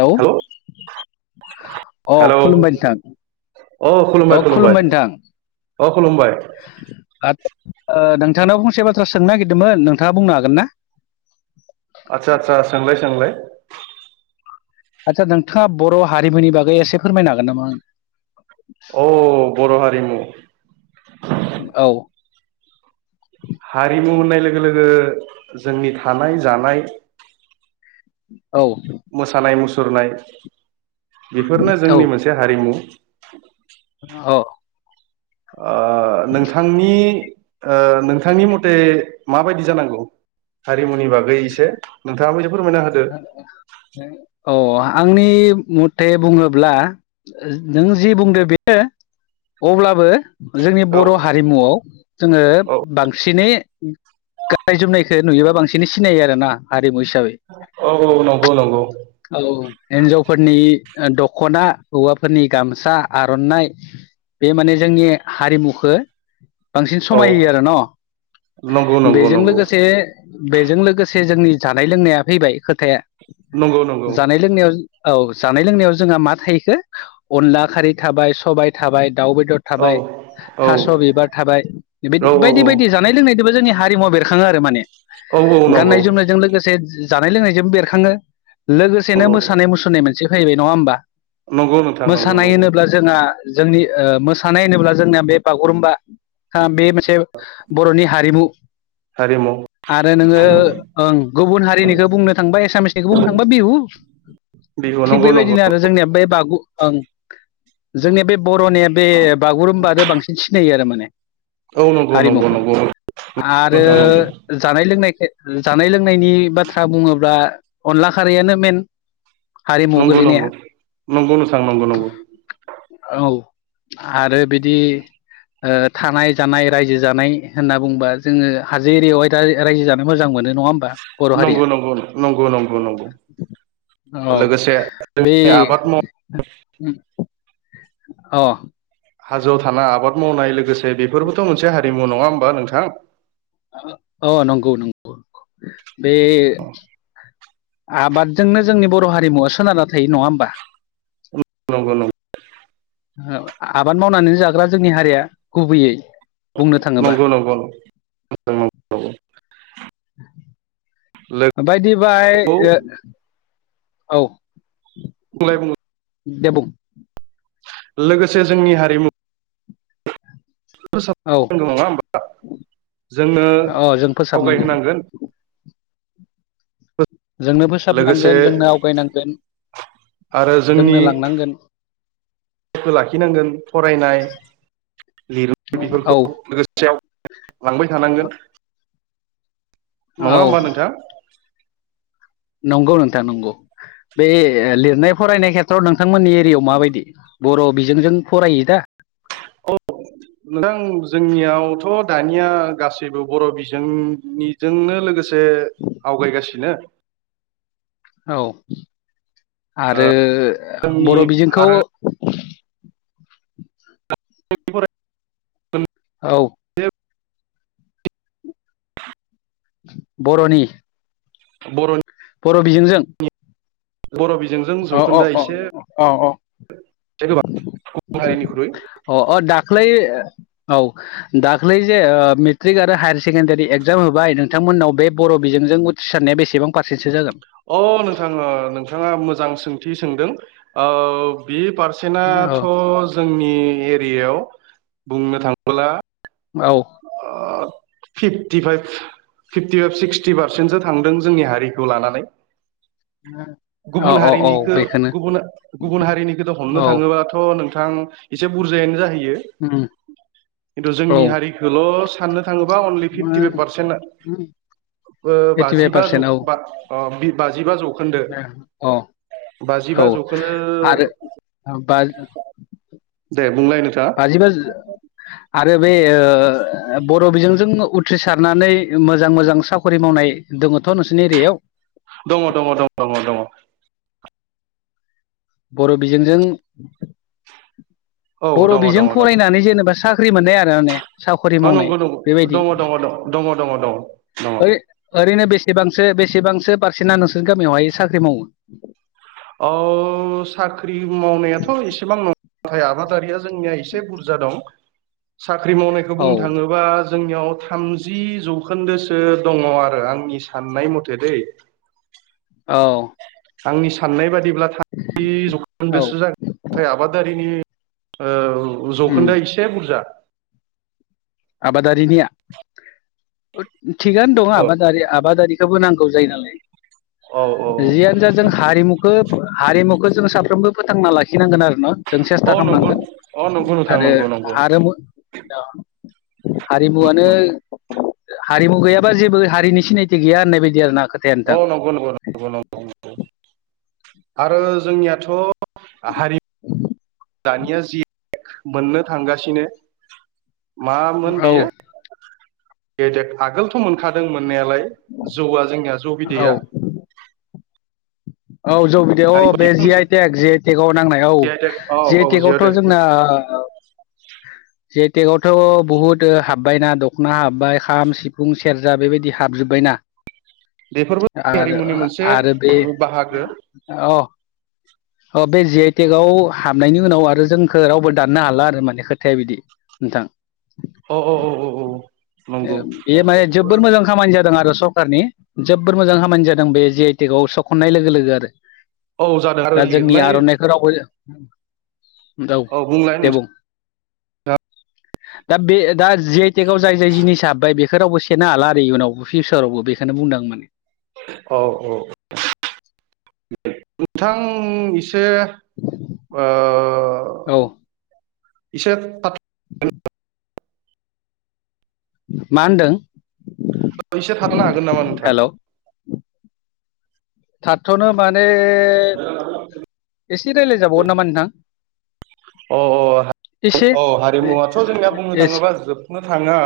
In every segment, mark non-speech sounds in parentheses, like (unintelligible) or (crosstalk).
Hello औ। अ खुलुमबाय नोंथां। औ खुलुमबाय नोंथां। अ खुलुमबाय नोंथांनाव फंसे बाथ्रा सोंनो नागिरदोंमोन नोंथाङा बुंनो हागोन ना? आतसा - आतसा सोंलाय - सोंलाय आदसा नोंथाङा बर' हारिमुनि बागै एसे फोरमायनो हागोन नामा? औ बर' हारिनि औ। हारिमु होननाय लोगो - लोगो जोंनि थानाय जानाय औ। मोसानाय मुसुरनाय बेफोरनो औ जोंनि मोनसे हारिमु। औ ओ नोंथांनि नोंथांनि मथे माबायदि जानांगौ? हारिमुनि बागै एसे नोंथाङा औ। आंनि मथे बुङोब्ला नों जि बुंदो बेयो अब्लाबो जोंनि औ बर' हारिमुआव जोङो औ बांसिनै गाननाय जोमनायखौ नुयोबा बांसिनै सिनायो आरो ना हारिमु हिसाबै। औ - औ नगौ नंगौ। औ हिन्जावफोरनि दख'ना हौवाफोरनि गामसा, आर'नाइ। बे माने जोंनि हारिमुखौ बांसिन औ समाय आरो नंगौ न' नंगौ बेजों नंगौ लोगोसे बेजों लोगोसे जोंनि जानाय लोंनाया फैबाय खोथाया नंगौ नंगौ। जानाय लोंनायाव औ जानाय - लोंनायाव जोंहा मा थाहैखो अनला खारै थाबाय सबाय थाबाय दाउ बेदर औ थाबाय थास' औ बिबार थाबाय बेबायदि औ बायदि बायदि औ जानाय लोंनायजोंबो जोंनि हारिमुवा बेरखाङो आरो माने औ नंगौ नंगौ गाननाय जोमनायजों लोगोसे जानाय लोंनायजोंबो बेरखाङो लोगोसेनो मोसानाय मुसुरनाय मोनसे फैबाय नङा होमबा? नंगौ नोंथां नंगौ मोसानाय नंगौ होनोब्ला जोंहा जोंनि मोसानाय होनोब्ला जोंनिया बे बागुरुम्बा बे मोनसे बर'नि हारिमु। हारिमु आरो नोङो ओं गुबुन हारिनिखौ बुंनो थांबा एसामिसनिखौ बुं बिहु बिहु थिग नंगौ नंगौ बेबायदिनो आरो जोंनिया बे बागु जोंनिया बे बर'निया बे बागुरुम्ब आरो बांसिन सिनायो आरो माने औ नंगौ नंगौ हारिमुखौ नंगौ आरो नोंथां जानाय लोंनायखो जानाय लोंनायनि बाथ्रा बुङोब्ला अनला खारैआनो मेन हारिमुआव नंगौ गोलैनाया नंगौ नंगौ नोंथां नंगौ नंगौ औ आरो बिदि ओ थानाय जानाय रायजो जानाय होनना बुंबा जोङो हाजो एरियावहाय दा रायजो जानो मोजां मोनो नङा होमबा बर' हारिया नंगौ नंगौ नंगौ नंगौ नंगौ औ लोगोसे बे जोंनि आबाद माव अ हाजोआव थानाय आबाद मावनाय लोगोसे बेफोरबोथ' मोनसे हारिमु नङा होमबा नोंथां! अ नंगौ नंगौ बे आबादजोंनो जोंनि बर' हारिमुवा सोनारना थायो नङा होमबा? नंगौ नंगौ आबाद मावनानै जाग्रा जोंनि हारिया गुबैयै बुंनो थाङोबा नंगौ नंगौ नंगौ नंगौ ओ बायदि बाहाय औ बुंलाय बुं दे बुं लोगोसे जोंनि हारिमु औ (unintelligible) जोंनो अ जों आवगाय फोसाबनांगौ होनांगोन। जोंनो लोगोसे फोसाबनांगोन जोंनो आवगायनांगोन आरो जोंनो जोंनि लांनांगोन (unintelligible) लाखिनांगोन फरायनाय लिरो औ बेफोरखौ लोगोसेआव लांबाय थानांगोन नङा औ होमबा नोंथा? नंगौ नोंथां नंगौ बे लिरनाय फरायनाय खेथ्रआव नोंथांमोननि एरियाव माबादि बर' बिजोंजों फरायो दा? जोंथ' दानिया गासैबो बर' बिजोंनिजोंनो लोगोसे आवगायगासिनो (inaudible) औ आरो जोंनि बर' बिजोंखौ (inaudible) औ बर'नि बर'नि बर' बिजोंजों बर' बि अ अ अ अ औ गोबां हारिनिख्रुइ अ अ दाखलै औ दाख्लै जे मेट्रिक आरो हायार सेकेण्डारि एक्जाम होबाय नोंथांमोननाव बे बर' बिजों उथ्रिसारनायासेबां फारसेन्टसो जागोन अ नोंथां नोंथाङा मोजां सोंथि सोंदों ओ बे औ पारसेन्टथ' जोंनि एरियायाव बुंनो थाङोब्ला औ फिफ्टिफाइभ फिफ्टिफाइभ सिक्सटि पारसेन्टसो थांदों जोंनि हारिखौ लानानै। औ गुबुन औ औ हारिनिखौ बेखौनो गुबुन गुबुन हारिनिखौथ' हमनो औ थाङोबाथ' नों थां इसे बुरजायानो जाहैयो उम खिन्थु औ जोंनि हारिखौल' साननो थाङोबा अनलि फिफ्टिफाइभ पारसेन्टआ ओइटिफाइभ बाजिबा जौ पारसेन्ट औ बा बाजिबा जौ अ औ जौखोन्दो आरो बा दे बुंलाय बाजिबा नोथाङा आरो बे ओ ब र बिजोंजों उथ्रिसारनानै मोजां मोजां साकरि मावनाय दङथ' नोंसिनि एरियायाव दङ दङ दङ दङ दङ बर' बिजोंजों औ बर' दङ बिजों दङ दङ फरायनानै जेनेबा साख्रि मोननाय आरो माने साख'रि मावनाय नंगौ नंगौ बेबायदि दङ दङ दङ दङ दङ दङ ओरै ओरैनो बेसेबां सो बेसेबांसो पारसेटना नोंसोरनि गामियावहाय साख्रि मावो? अ साख्रि मावनायाथ' एसेबां (unintelligible) थाय आबादारिया जोंनिया इसे बुरजा दं। साख्रि मावनायखौ औ बुंनो थाङोबा जोंनियाव थामजि जौखोन्दोसो दङ आरो आंनि साननाय मथे दै औ आंनि साननाय बादिब्ला (unintelligible) औ जौखोन्दोसो जागोन नाथाय आबादारिनि औ उम जौखोन्दोआ इसे बुरजा आबादारिनिया थिगानो दं आबादारि आबादारि खौनो नांगौ जायो नालाय औ औ जियानो जा जों हारिमुखो हारिमुखौ जोङो साफ्रोमबो फोथांना लाखिनांगोन आरो मा जों औ सेस्था नंगौ खामनांगोन अ नंगौ नोंथां आरो नंगौ नंगौ आरो (unintelligible) हारिमुवानो हारिमु गैयाबा जेबो हारिनि सिनायथि गैया होननाय बायदि आरोना। औ नंगौ नंगौ नंगौ नंगौ आरो जोंनियाथ' हारि (inaudible) दानिया जि (unintelligible) मोननो थांगासिनो मामोन औ बेयो गेदेत आगोलथ' मोनखादोंमोन मोननायालाय जौआ जोंनिया जौ औ बिदैया औ जौ बिदे अ बे जि मोनसे आइ टेक जि आइटेकआव नांनाय औ जि आइ टेक औ जि आइ औ टेकआवथ' टेक जोंना (inaudible) जि आइ टेक आवथ' बहुद हाबबायना दख'ना हाबबाय खाम सिफुं सेरजा बेबायदि हाबजोब्बायना। बेफोरबो आरो हारिमुनि ओ मोनसे आरो बे बाहागो अ अ बे जि आइ टेक आव हाबनायनि उनाव आरो जोंखो रावबो दाननो हाला आरो माने खोथाया बिदि। नोंथां अ औ अ अ औ ए नंगौ बे माने जोबोर मोजां खामानि जादों आरो सरकारनि जोब्बोर मोजां खामानि जादों बे जि आइ टेक आव सखननाय लोगो लोगो आरो औ जादों आरो दा जोंनि लिरनाय आर'नाइखौ रावबो दौ औ बुंलाय दे नों बुं (inaudible) दा बे दा जि आइ टेकआव जाय जाय जिनिसा हाबबाय बेखौ रावबो सेनो हाला आरो इयुनावबो फिउचारावबो बेखोनो बुंदां माने। औ औ (unintelligible) नोंथां से ओ औ (unintelligible) मा होनदों? एसे थाथ'नो हागोन नामा नोंथां? हेल' थाथ'नो मा (unintelligible) एसे रायलाय जाबावगोन नामा नोंथां? अ अ एसे अ हारिमुवाथ' जोंनिया बुंनो थाङोबा जोबनो थाङा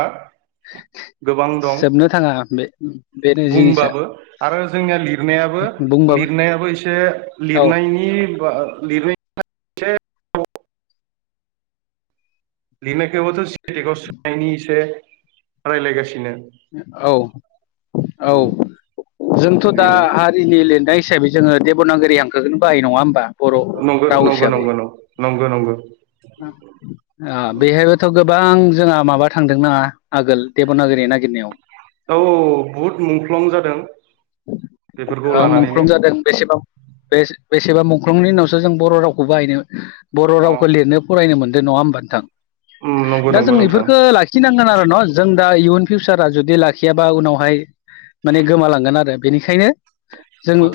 (inaudible) गोबां दं जोबनो थाङा बे बेनो जिनिसा बुंबाबो आरो जोंनिया लिरनायाबो बो बुंबाबो लिरनायाबो इसे औ लिरनायनि (inaudible) लिरनायखोबोथ' (inaudible) सोनायनि एसे रायलायगासिनो औ औ जोंथ' दा बिनो हारिनि लिरनाय हिसाबै जोङो देबनागिरि हांखोखोनो बाहायो नङा होम बा बर'खौ नंगौ राव नंगौ हिसाबै नंगौ नंगौ नंगौ नंगौ ओ बेहायबोथ' (inaudible) बां जोंहा माबा थांदों नोङा आगोल देबनागिरि ना औ बुहुद मुंख्लं जादों बेफोरखौ ओ लानानैनो मुंख्लं जादों बेसे बां बे-बेसेबा मुंख्लंनि उनावसो जों बर' रावखौ बाहायनो बर' अ रावखौ लिरनो फरायनो मोनदो नवा होमबा नोथां उम नंगौ दा नंगौ जों नोंथां इफोरखो लाखिनांगोन आरो न' जों दा इयुन फिउसारा जुदि लाखियाबा उनावहाय माने गोमालांगोन आरो बेनिखायनो जों अ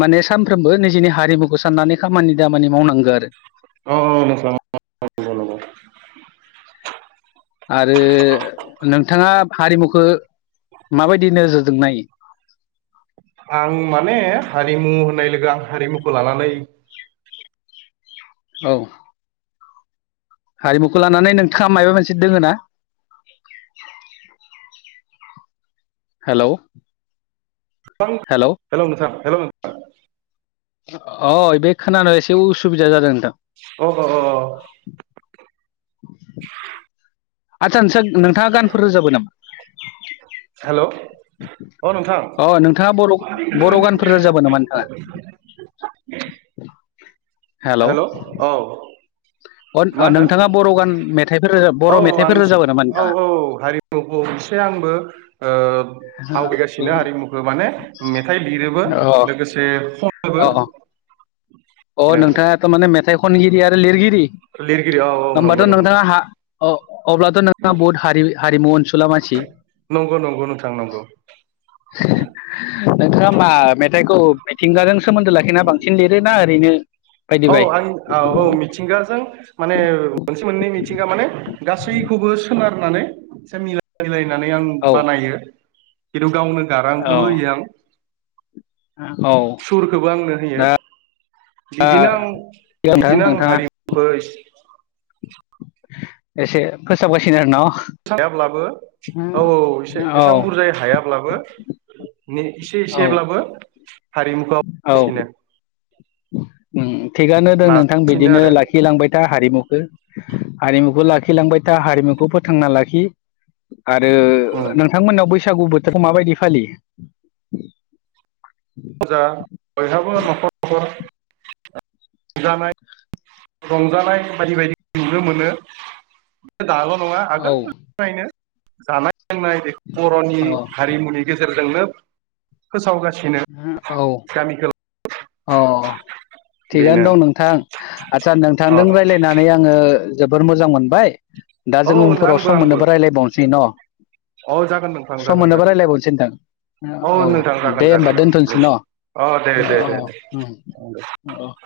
माने सामफ्रोमबो निजिनि हारिमुखौ साननानै खामानि दामानि मावनांगो आरो अ (inaudible) आरो नोंथाङा हारिमुखो माबायदि नोजोरजों नायो आं माने हारिमु होननाय लोगो आं हारिमुखो लानानै औ हारिमुखो लानानै नोंथाङा मायबा मोनसे दोङो ना हेलौ (unintelligible) हेलौ नोंथां (inaudible) अ एबे खोनानायाव एसे उसुबिदा जादो नोंथां अ अ (inaudible) आदसा नोसा नोंथाङा गानफोर रोजाबो नामा हेलौ अ नोंथां (inaudible) अ नोंथाङा बर' बर' गानफोर रोजाबो नामा नोंथाङा (inaudible) हेलौ हेल' औ अ ओ मा होनदों नोंथाङा बर' गान मेथाइफोर रोजाब औ बर' आं मेथाइफोर रोजाबो नामा औ नोंथाङा औ हारिमुखौ एसे आंबो ओ अ आवगायगासिनो हारिमुखो माने मेथाइ लिरोबो लोगोसे खनोबो अ अ नोंथाङाथ' माने मेथाइ खनगिरि आरो लिरगिरि लिरगिरि औ औ नंगौ होमबाथ' नंगौ नोंथाङा हा ओ अब्लाथ' नोंथाङा बहुत हारि हारिमु अनसुला मानसि नंगौ नंगौ नोंथां नंगौ (inaudible) नोंथाङा होमबा मेथाइखौ मिथिंगाजों सोमोन्दो लाखिना बांसिन लिरोना ओरैनो बायदि औ बाय आं औ औ मिथिंगाजों माने मोनसे मोननै मिथिंगा माने गासैखौबो सोनारनानै एसे मिलायलाय नानै आं औ बानायो (unintelligible) गावनो औ गारांखोबो होयो आं औ सुरखोबो आंनो होयो दा बिदिनो आं नोंथां बिदिनो आं नोंथाङा हारि (inaudible) एसे फोसाबगासिनो आरो न' हायाब्लाबो औ औ एसे एसां औ बुरजायै हायाब्लाबो ने एसे औ एसेब्लाबो हारिमुखौ (unintelligible) उम उम थिगानो। ओं नोंथां नाजागासिनो बिदिनो आरो लाखिलांबाय था हारिमुखो हारिमुखो ला खिलांबाय था हारिमुखौ फोथांना लाखि आरो नोंथांमोनाव बै सागु बोथोरखो माबायदि फालियो? जा बयहाबो न'खर न'खर रंजानाय रंजानाय बायदि बायदि नुनो मोनो दाल' नङा औ आगोलनिफ्रायनो। जानाय लोंनाय बर'नि औ हारिमुनि गेजेरजोंनो फोसावगासिनो औ। गामि गोलाव अ थिगानो बेनो दं नोंथां आचसा अ नोंथांजों रायज्लायनानै आङो जोबोर मोजां मोनबाय दा औ जों उनफोराव आंबो सम आंबो मोनोबा रायज्लायबावनोसै न। औ जागोन नोंथां सम जागोन मोनोबा जागोन जागोन रायलायबावनसै नोंथां। औ नोंथां जागोन दे होमबा जागोन दोनथ'नोसै न' औ अ दे दे दे औ। उम दे औ।